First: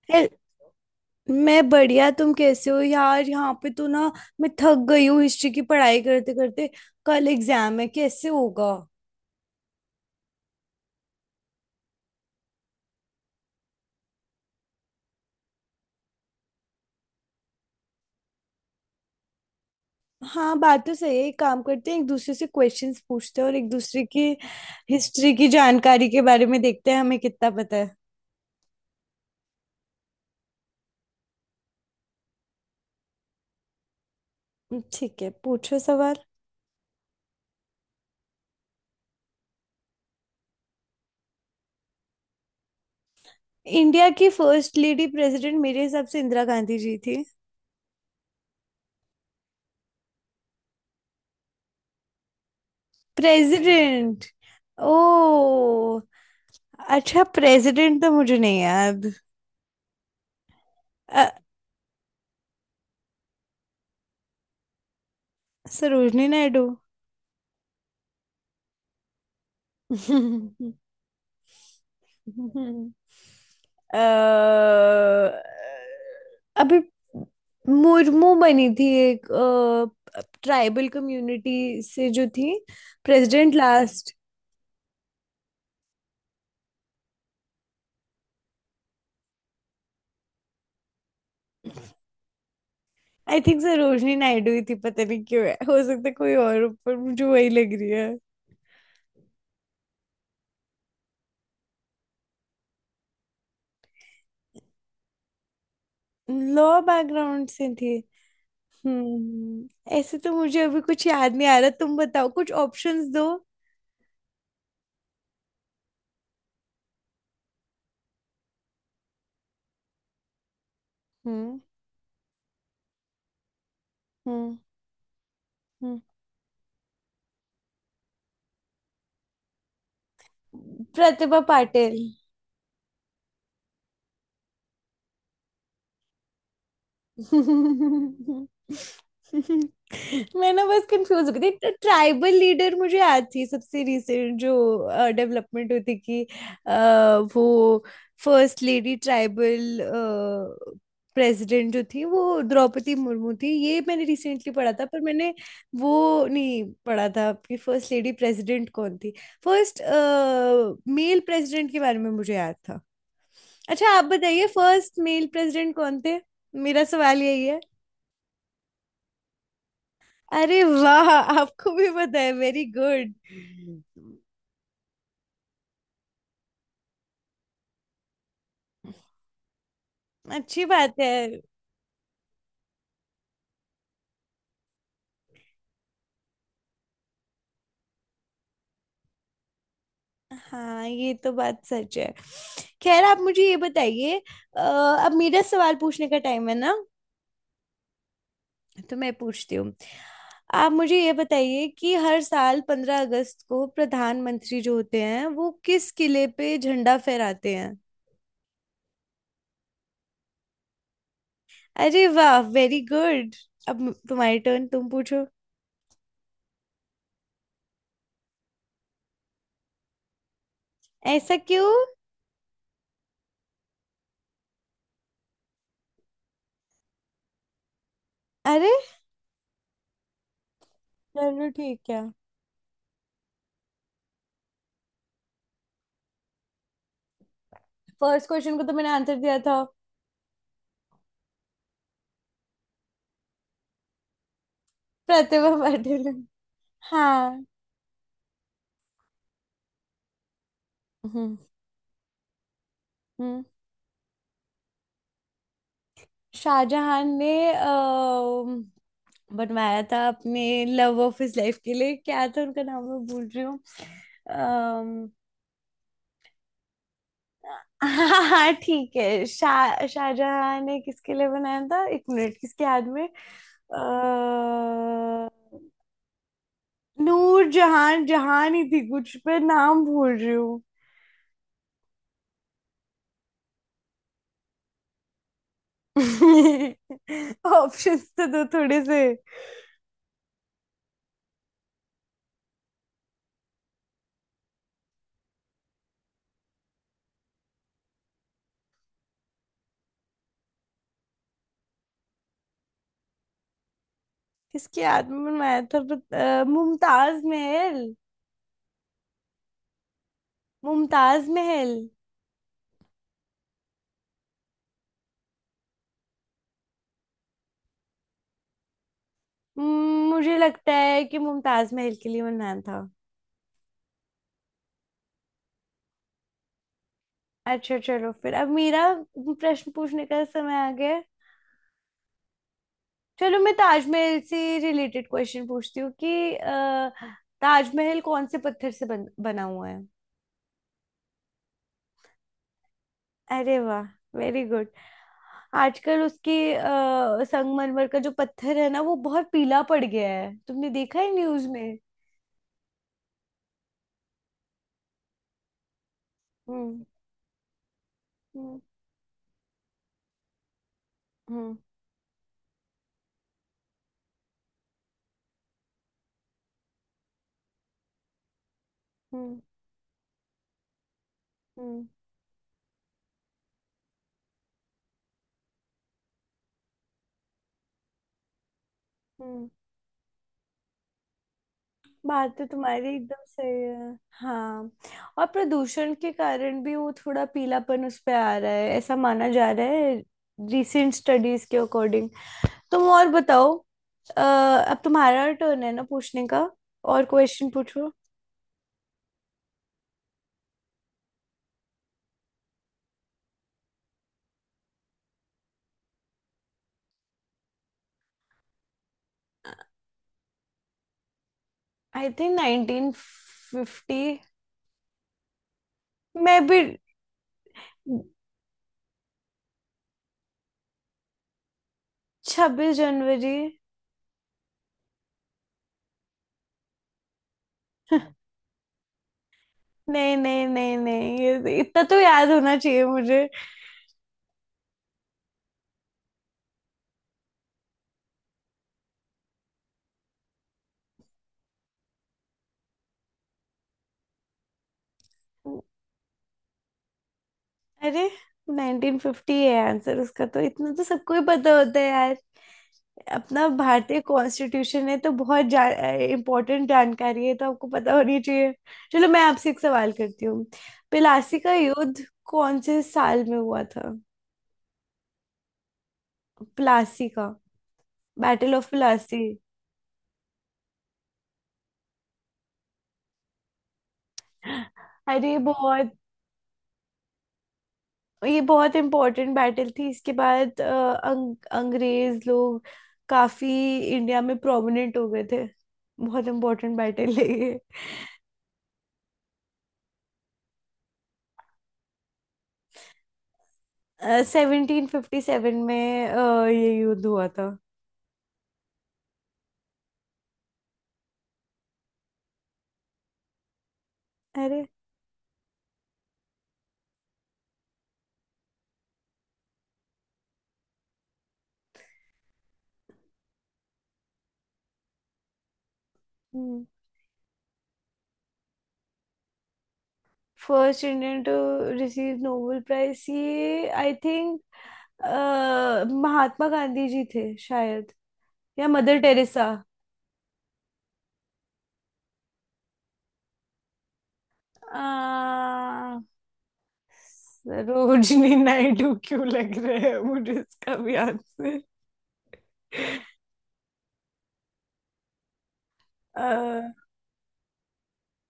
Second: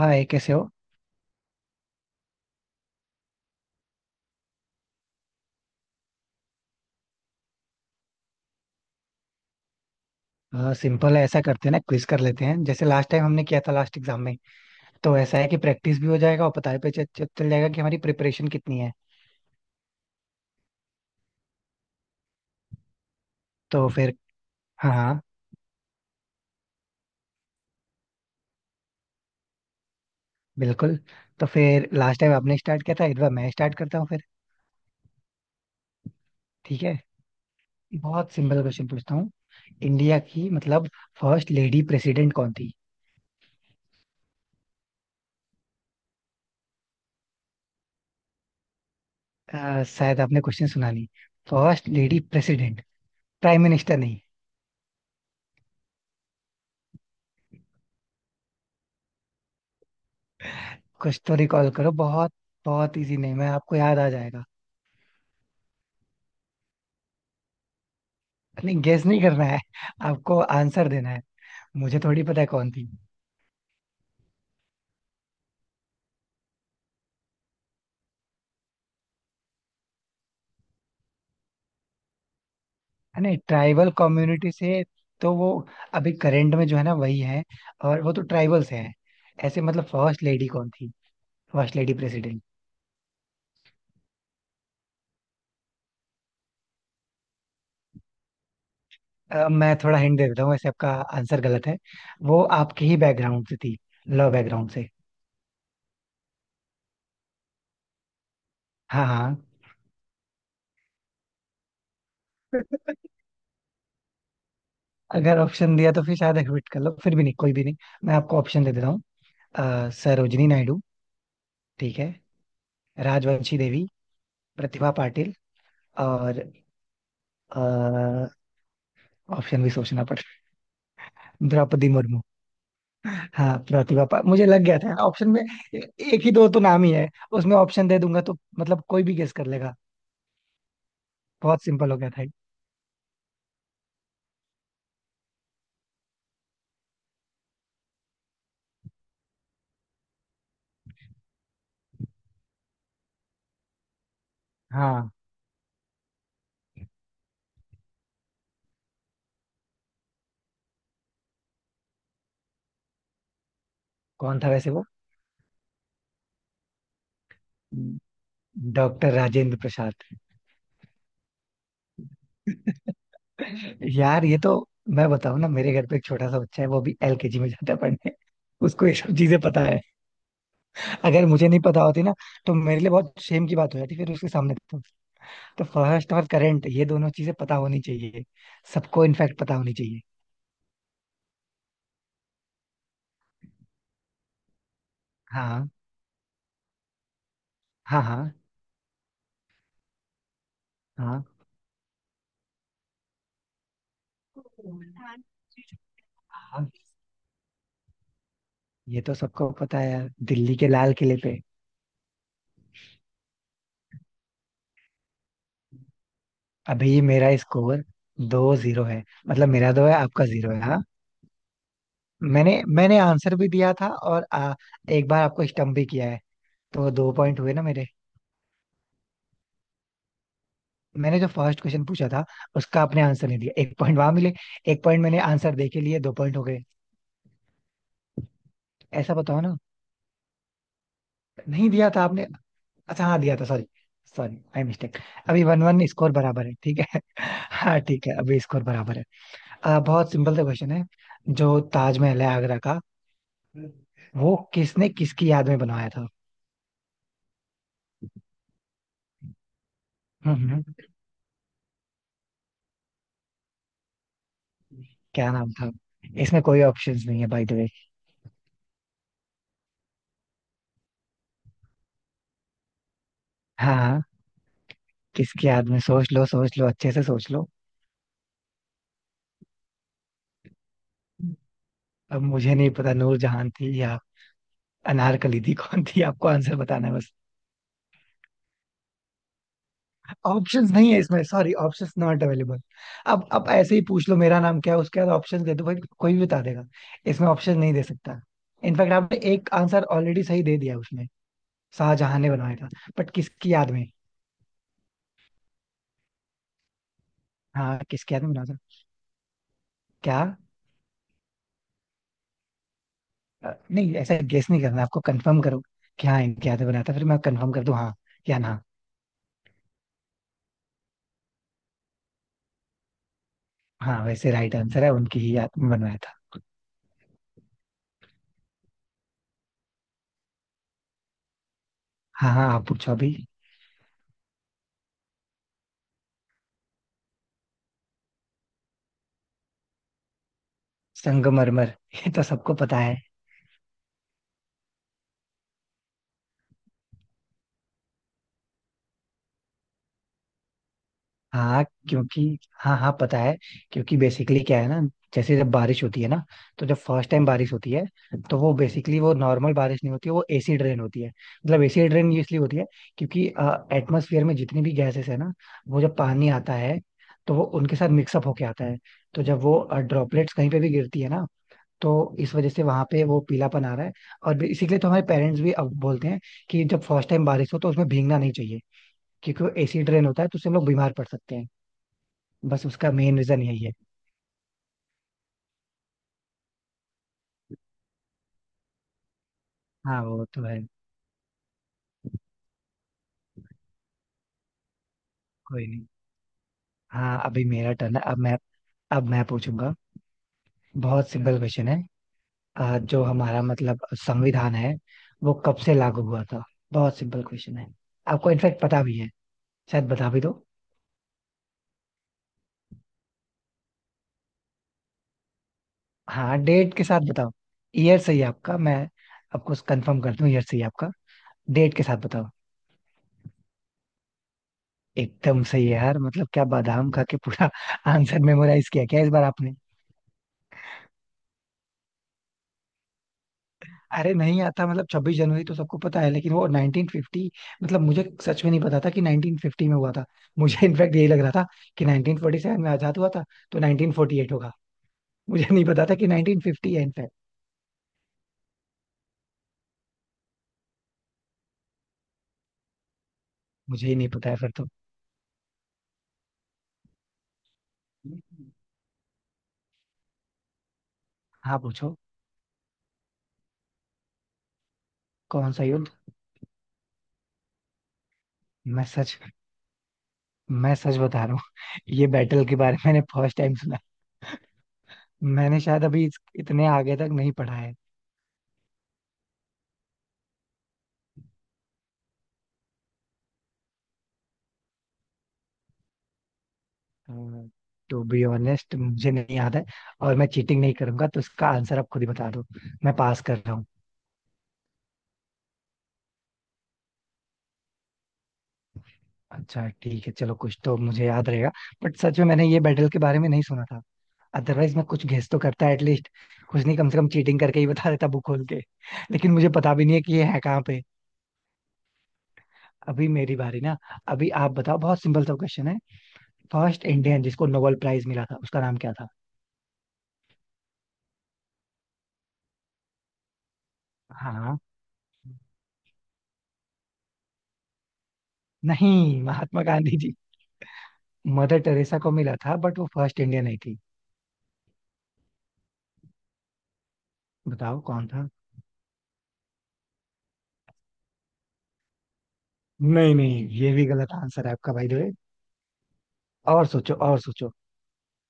हाँ ये हे- कैसे हो। मैं बढ़िया, तुम कैसे हो यार? यहाँ पे तो ना मैं थक गई हूँ हिस्ट्री की पढ़ाई करते करते। कल एग्जाम है, कैसे होगा। सिंपल है ऐसा करते हैं ना, क्विज कर लेते हैं जैसे लास्ट टाइम हमने किया था लास्ट एग्जाम में। तो ऐसा है कि प्रैक्टिस भी हो जाएगा और पता भी चल चल- चल जाएगा कि हमारी प्रिपरेशन कितनी है। हाँ, बात तो सही है। एक काम करते हैं, एक दूसरे से क्वेश्चंस पूछते हैं और एक तो दूसरे फिर की हाँ हाँ। हिस्ट्री की जानकारी के बारे में देखते हैं हमें कितना पता है। बिल्कुल। तो फिर लास्ट टाइम आपने स्टार्ट किया था, इस बार मैं स्टार्ट करता हूँ फिर। ठीक है, पूछो सवाल। ठीक है। बहुत सिंपल क्वेश्चन पूछता हूँ। इंडिया की मतलब फर्स्ट लेडी प्रेसिडेंट कौन थी? इंडिया की फर्स्ट लेडी प्रेसिडेंट मेरे हिसाब से इंदिरा गांधी जी थी। शायद आपने क्वेश्चन सुना नहीं। First lady president, prime minister नहीं। प्रेसिडेंट? ओ, अच्छा, प्रेसिडेंट तो मुझे नहीं याद। कुछ तो अ, रिकॉल करो। बहुत बहुत इजी नहीं, मैं आपको याद आ जाएगा। सरोजनी नायडू। नहीं, गेस नहीं करना है। आपको अ, आंसर देना है। मुझे थोड़ी पता है कौन थी। अभी मुर्मू बनी थी, एक ट्राइबल कम्युनिटी से जो थी, है नहीं प्रेसिडेंट ट्राइबल लास्ट। कम्युनिटी से। तो वो अभी करेंट में जो है ना वही है, और वो तो ट्राइबल से है। ऐसे मतलब फर्स्ट लेडी कौन थी, first lady president. I think Sarojini Naidu ही थी, पता नहीं क्यों है, हो सकता है कोई और हो, पर मुझे वही लग रही है। मैं थोड़ा हिंट दे देता हूँ वैसे। आपका आंसर गलत है। वो आपके ही बैकग्राउंड से थी, लॉ बैकग्राउंड से। लॉ बैकग्राउंड से थी। हाँ हाँ। हम्म। ऐसे तो मुझे अभी कुछ याद नहीं आ रहा, तुम बताओ कुछ ऑप्शंस दो। अगर ऑप्शन दिया तो फिर शायद एक्विट कर लो, फिर भी नहीं कोई भी नहीं। मैं आपको ऑप्शन दे देता हूँ। सरोजिनी नायडू, हम्म। ठीक है। राजवंशी देवी। हम्म। प्रतिभा पाटिल। हम्म। और ऑप्शन भी सोचना पड़ेगा। प्रतिभा द्रौपदी पाटिल। मुर्मू। हाँ, मुझे लग गया था ऑप्शन में। ए- एक ही दो तो नाम ही है। उसमें ऑप्शन दे दूंगा तो मतलब कोई भी गेस कर लेगा। मैं ना बस कंफ्यूज हो गई बहुत थी, सिंपल हो गया था ये। ट्राइबल लीडर मुझे याद थी सबसे रिसेंट जो डेवलपमेंट हुई थी कि अ, वो फर्स्ट लेडी ट्राइबल प्रेसिडेंट जो थी वो द्रौपदी मुर्मू थी। ये मैंने रिसेंटली पढ़ा था, पर हाँ, मैंने वो नहीं पढ़ा था कि फर्स्ट लेडी प्रेसिडेंट कौन थी। फर्स्ट मेल प्रेसिडेंट के बारे में मुझे याद था। अच्छा, आप कौन बताइए, था वैसे वो? फर्स्ट मेल प्रेसिडेंट कौन थे? मेरा सवाल यही है। डॉक्टर राजेंद्र प्रसाद। अरे वाह, आपको भी पता है, वेरी गुड। यार ये तो, मैं बताऊं ना, मेरे घर पे एक छोटा सा बच्चा है, वो भी एलकेजी में जाता है पढ़ने। उसको ये सब चीजें पता है। अच्छी बात है। अगर मुझे नहीं पता होती ना, तो मेरे लिए बहुत शेम की बात हो जाती फिर उसके सामने तो। तो फर्स्ट और करंट ये दोनों चीजें पता होनी चाहिए सबको, इनफैक्ट पता होनी चाहिए। हाँ, ये तो बात सच है। खैर, आप मुझे ये बताइए, अब मेरा हाँ सवाल पूछने का टाइम है ना। हाँ। हाँ तो मैं पूछती हूँ। आप मुझे ये हाँ। बताइए कि हर साल 15 अगस्त को प्रधानमंत्री जो होते हैं वो किस किले पे हाँ, झंडा फहराते हैं। ये तो सबको पता है यार, दिल्ली के लाल किले पे। अरे वाह, वेरी गुड। अब तुम्हारी टर्न, तुम पूछो। अभी मेरा स्कोर दो जीरो है, मतलब मेरा दो है आपका जीरो है हाँ। ऐसा क्यों? मैंने मैंने आंसर भी दिया था और एक बार आपको स्टम्प भी किया है, तो दो पॉइंट हुए ना मेरे। अरे, मैंने जो चलो फर्स्ट क्वेश्चन ठीक है। पूछा था उसका आपने आंसर नहीं दिया, एक पॉइंट वहां मिले, एक पॉइंट मैंने आंसर दे के लिए, दो पॉइंट हो गए। फर्स्ट क्वेश्चन को तो मैंने ऐसा आंसर दिया बताओ ना, था। नहीं दिया था आपने। अच्छा हाँ, दिया था, सॉरी। Sorry I mistake. अभी Pratibha one one Patil. Score बराबर है, ठीक है। हाँ। हाँ, ठीक है, अभी स्कोर बराबर है। बहुत सिंपल सा क्वेश्चन है। हम्म। जो ताजमहल है आगरा का, हम्म। वो किसने किसकी याद में बनवाया था? शाहजहां ने बनवाया था हम्म अपने हम्म, लव ऑफ हिज लाइफ के लिए। क्या था उनका नाम, मैं भूल रही हूँ। अम्म, क्या नाम था? इसमें कोई ऑप्शंस नहीं है बाय द वे। हाँ हाँ ठीक है, शाहजहां ने किसके लिए बनाया था, एक मिनट, किसके याद में। हाँ हाँ। किसकी अ, याद में, सोच लो, सोच लो, अच्छे से सोच नूर लो। जहान जहान ही थी कुछ पे, नाम भूल रही हूँ। अब मुझे नहीं पता नूरजहान थी या अनारकली थी कौन थी, आपको आंसर बताना है बस। ऑप्शंस तो दो थोड़े से। ऑप्शंस नहीं है इसमें, सॉरी, ऑप्शंस नॉट अवेलेबल। अब ऐसे ही पूछ लो मेरा नाम क्या है, उसके बाद ऑप्शन दे दो भाई, कोई भी बता देगा। इसमें ऑप्शन नहीं दे सकता। इनफैक्ट आपने एक आंसर ऑलरेडी सही दे दिया उसमें, शाहजहां ने बनवाया था, बट किसकी याद में? किसके याद में बनवाया था, मुमताज हाँ, महल। किसकी याद में बनाया था? क्या? मुमताज महल। नहीं, ऐसा गेस नहीं करना, आपको कंफर्म करो कि हाँ इनकी याद में बनाया था, फिर मैं कंफर्म कर दूं हाँ या ना। मुझे लगता है कि मुमताज महल के लिए बनवाया था। हाँ, वैसे राइट आंसर है, उनकी ही याद में बनवाया था। अच्छा चलो, फिर अब मेरा प्रश्न पूछने का समय आ गया है। हाँ हाँ, आप पूछो अभी। चलो मैं ताजमहल से रिलेटेड क्वेश्चन पूछती हूँ कि ताजमहल कौन से पत्थर से बना हुआ है? संगमरमर, ये तो सबको पता है। अरे वाह, वेरी गुड। आजकल उसकी संगमरमर का जो पत्थर है ना वो बहुत पीला पड़ गया है, तुमने देखा है न्यूज हाँ। में। क्योंकि, हाँ हाँ पता है, क्योंकि बेसिकली क्या है ना, जैसे जब बारिश होती है ना, तो जब हम्म। फर्स्ट टाइम बारिश होती है, तो वो हम्म। बेसिकली वो नॉर्मल बारिश नहीं होती है, वो एसिड रेन होती है। हम्म। मतलब एसिड रेन इसलिए होती है क्योंकि एटमॉस्फेयर में जितनी भी गैसेस है ना, वो जब पानी आता है तो वो उनके साथ मिक्सअप होके आता है। तो हम्म। जब वो ड्रॉपलेट्स कहीं पे भी गिरती है ना, हम्म। तो इस वजह से वहां पे वो पीलापन आ रहा है। और इसीलिए तो हमारे पेरेंट्स भी अब बोलते हैं कि जब फर्स्ट टाइम बारिश हो तो उसमें भीगना नहीं चाहिए, क्योंकि हम्म। वो एसिड रेन होता है, तो उससे हम लोग बीमार पड़ सकते हैं। बात तो बस तुम्हारी उसका मेन एकदम रीजन सही यही है। है, हाँ। और प्रदूषण के कारण भी वो थोड़ा पीलापन उस पे आ रहा है, ऐसा माना जा रहा है, हाँ वो तो है। रिसेंट स्टडीज के अकॉर्डिंग। तुम और बताओ। अब तुम्हारा टर्न कोई है ना नहीं। पूछने का। और हाँ अभी क्वेश्चन मेरा पूछो। टर्न है, अब मैं, अब मैं पूछूंगा। बहुत सिंपल क्वेश्चन है। जो हमारा मतलब संविधान है, वो कब से लागू हुआ था? बहुत सिंपल क्वेश्चन है, आपको इनफेक्ट पता भी है, शायद बता भी दो। आई थिंक 1950। हाँ, मे बी। डेट के साथ बताओ। ईयर सही है आपका, मैं आपको कंफर्म करता हूँ, ईयर सही है आपका, डेट के साथ बताओ। 26 जनवरी। एकदम सही है यार, मतलब क्या बादाम खा के पूरा आंसर मेमोराइज किया क्या इस बार आपने? नहीं नहीं नहीं नहीं, ये तो इतना तो याद होना चाहिए मुझे। अरे, नहीं आता मतलब छब्बीस जनवरी तो सबको पता है, लेकिन वो 1950, मतलब मुझे सच में नहीं पता था कि 1950 में हुआ था मुझे। इनफैक्ट यही लग रहा था कि 1947 में आजाद हुआ था, तो 1948 होगा, मुझे नहीं पता था कि 1950 है इनफैक्ट। अरे, 1950 है आंसर उसका, तो इतना तो सबको ही पता होता है यार, अपना मुझे ही भारतीय नहीं पता है फिर तो। कॉन्स्टिट्यूशन है तो बहुत इम्पोर्टेंट जानकारी है, तो आपको पता होनी चाहिए। चलो मैं आपसे एक सवाल करती हूँ, प्लासी का हाँ पूछो। युद्ध कौन से साल में हुआ था? कौन सा युद्ध? प्लासी का। बैटल ऑफ मैं सच प्लासी। मैं सच बता रहा हूँ, ये बैटल के बारे में मैंने फर्स्ट टाइम सुना। अरे मैंने शायद बहुत, अभी इतने आगे तक नहीं पढ़ा है। ये बहुत इम्पोर्टेंट बैटल थी, इसके बाद अंग्रेज लोग काफी इंडिया में प्रोमिनेंट हो गए थे, बहुत इम्पोर्टेंट बैटल है ये। टू बी ऑनेस्ट मुझे नहीं याद है, और मैं चीटिंग नहीं करूंगा, तो इसका आंसर आप खुद ही बता दो, मैं पास कर रहा हूँ। 1757 में ये युद्ध हुआ था। अच्छा ठीक है चलो, कुछ तो मुझे याद रहेगा। बट सच में मैंने ये बैटल के बारे में नहीं सुना था, अरे। अदरवाइज मैं कुछ गेस तो करता एटलीस्ट। कुछ नहीं, कम से कम चीटिंग करके ही बता देता बुक खोल के, लेकिन मुझे पता भी नहीं है कि ये है कहाँ पे। अभी मेरी बारी ना, अभी आप बताओ। बहुत सिंपल सा क्वेश्चन है। फर्स्ट इंडियन जिसको नोबेल प्राइज मिला था उसका नाम क्या था? First Indian to receive Nobel prize, ये आई थिंक हाँ। महात्मा गांधी जी थे शायद, या मदर नहीं Teresa. Mahatma Gandhi ji, Mother Teresa को मिला था, बट वो फर्स्ट इंडियन नहीं थी। आ, बताओ कौन था। सरोजनी नायडू क्यों लग रहा है मुझे इसका भी आंसर। नहीं नहीं, ये भी गलत आंसर है आपका, भाई द वे। अ, और सोचो, और सोचो,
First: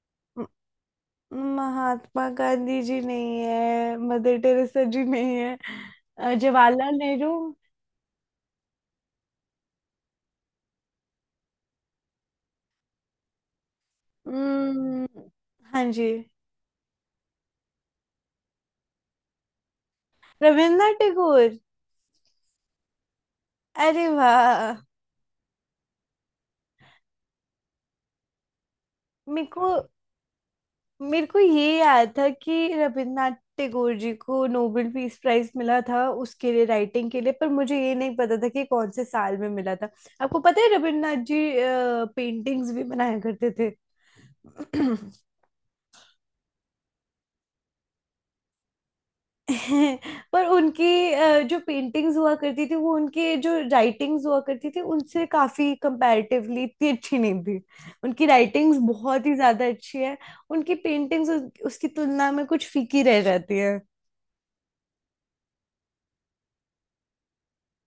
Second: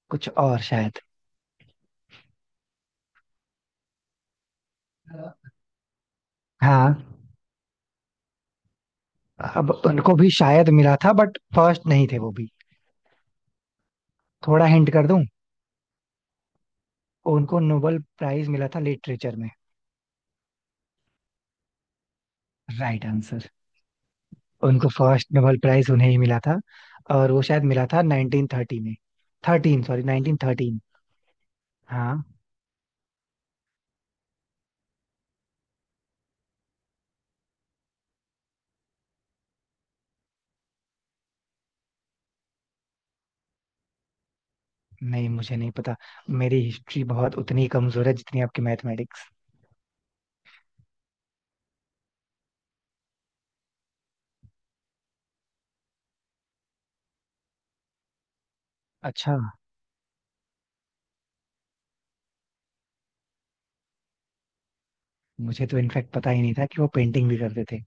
कुछ म- और शायद। महात्मा गांधी जी नहीं है, मदर टेरेसा जी नहीं है। जवाहरलाल हाँ, नेहरू। अब उनको भी शायद मिला था बट फर्स्ट नहीं थे वो भी। थोड़ा हिंट कर दूं? हम्म, हाँ जी। उनको नोबेल प्राइज मिला था लिटरेचर में। रविन्द्रनाथ टैगोर। Right answer. अरे वाह। उनको फर्स्ट नोबेल प्राइज, उन्हें ही मिला था। और वो शायद मिला था 1930 में, मेरे को थर्टीन सॉरी 1913। मेरे को ये याद हाँ। था कि रविन्द्रनाथ टैगोर जी को नोबेल पीस प्राइज मिला था उसके लिए राइटिंग के लिए, पर मुझे ये नहीं पता था कि कौन से साल में मिला था। आपको पता है रविन्द्रनाथ जी पेंटिंग्स भी बनाया करते थे। नहीं मुझे नहीं पता। मेरी हिस्ट्री बहुत उतनी कमजोर है जितनी आपकी मैथमेटिक्स। पर उनकी जो पेंटिंग्स हुआ करती थी वो उनके जो राइटिंग्स हुआ करती थी उनसे काफी कंपैरेटिवली इतनी अच्छी नहीं थी, उनकी राइटिंग्स बहुत ही अच्छा। ज्यादा अच्छी है, उनकी पेंटिंग्स उसकी तुलना में कुछ फीकी रह जाती मुझे तो इनफैक्ट पता ही नहीं था कि वो पेंटिंग भी करते थे,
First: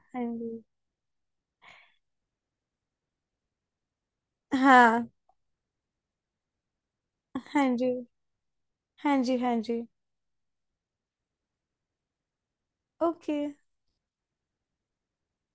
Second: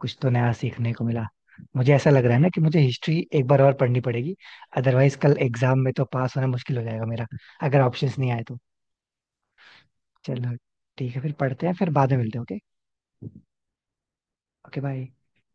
कुछ है। तो नया सीखने को मिला। मुझे ऐसा लग रहा है ना कि मुझे हिस्ट्री एक बार और पढ़नी पड़ेगी, हाँ। अदरवाइज कल एग्जाम में तो पास होना मुश्किल हो जाएगा मेरा, हाँ अगर जी। ऑप्शंस नहीं आए तो। हाँ जी। हाँ जी। चलो ठीक है फिर, पढ़ते हैं फिर, बाद में मिलते हैं, ओके। ओके। Okay bye.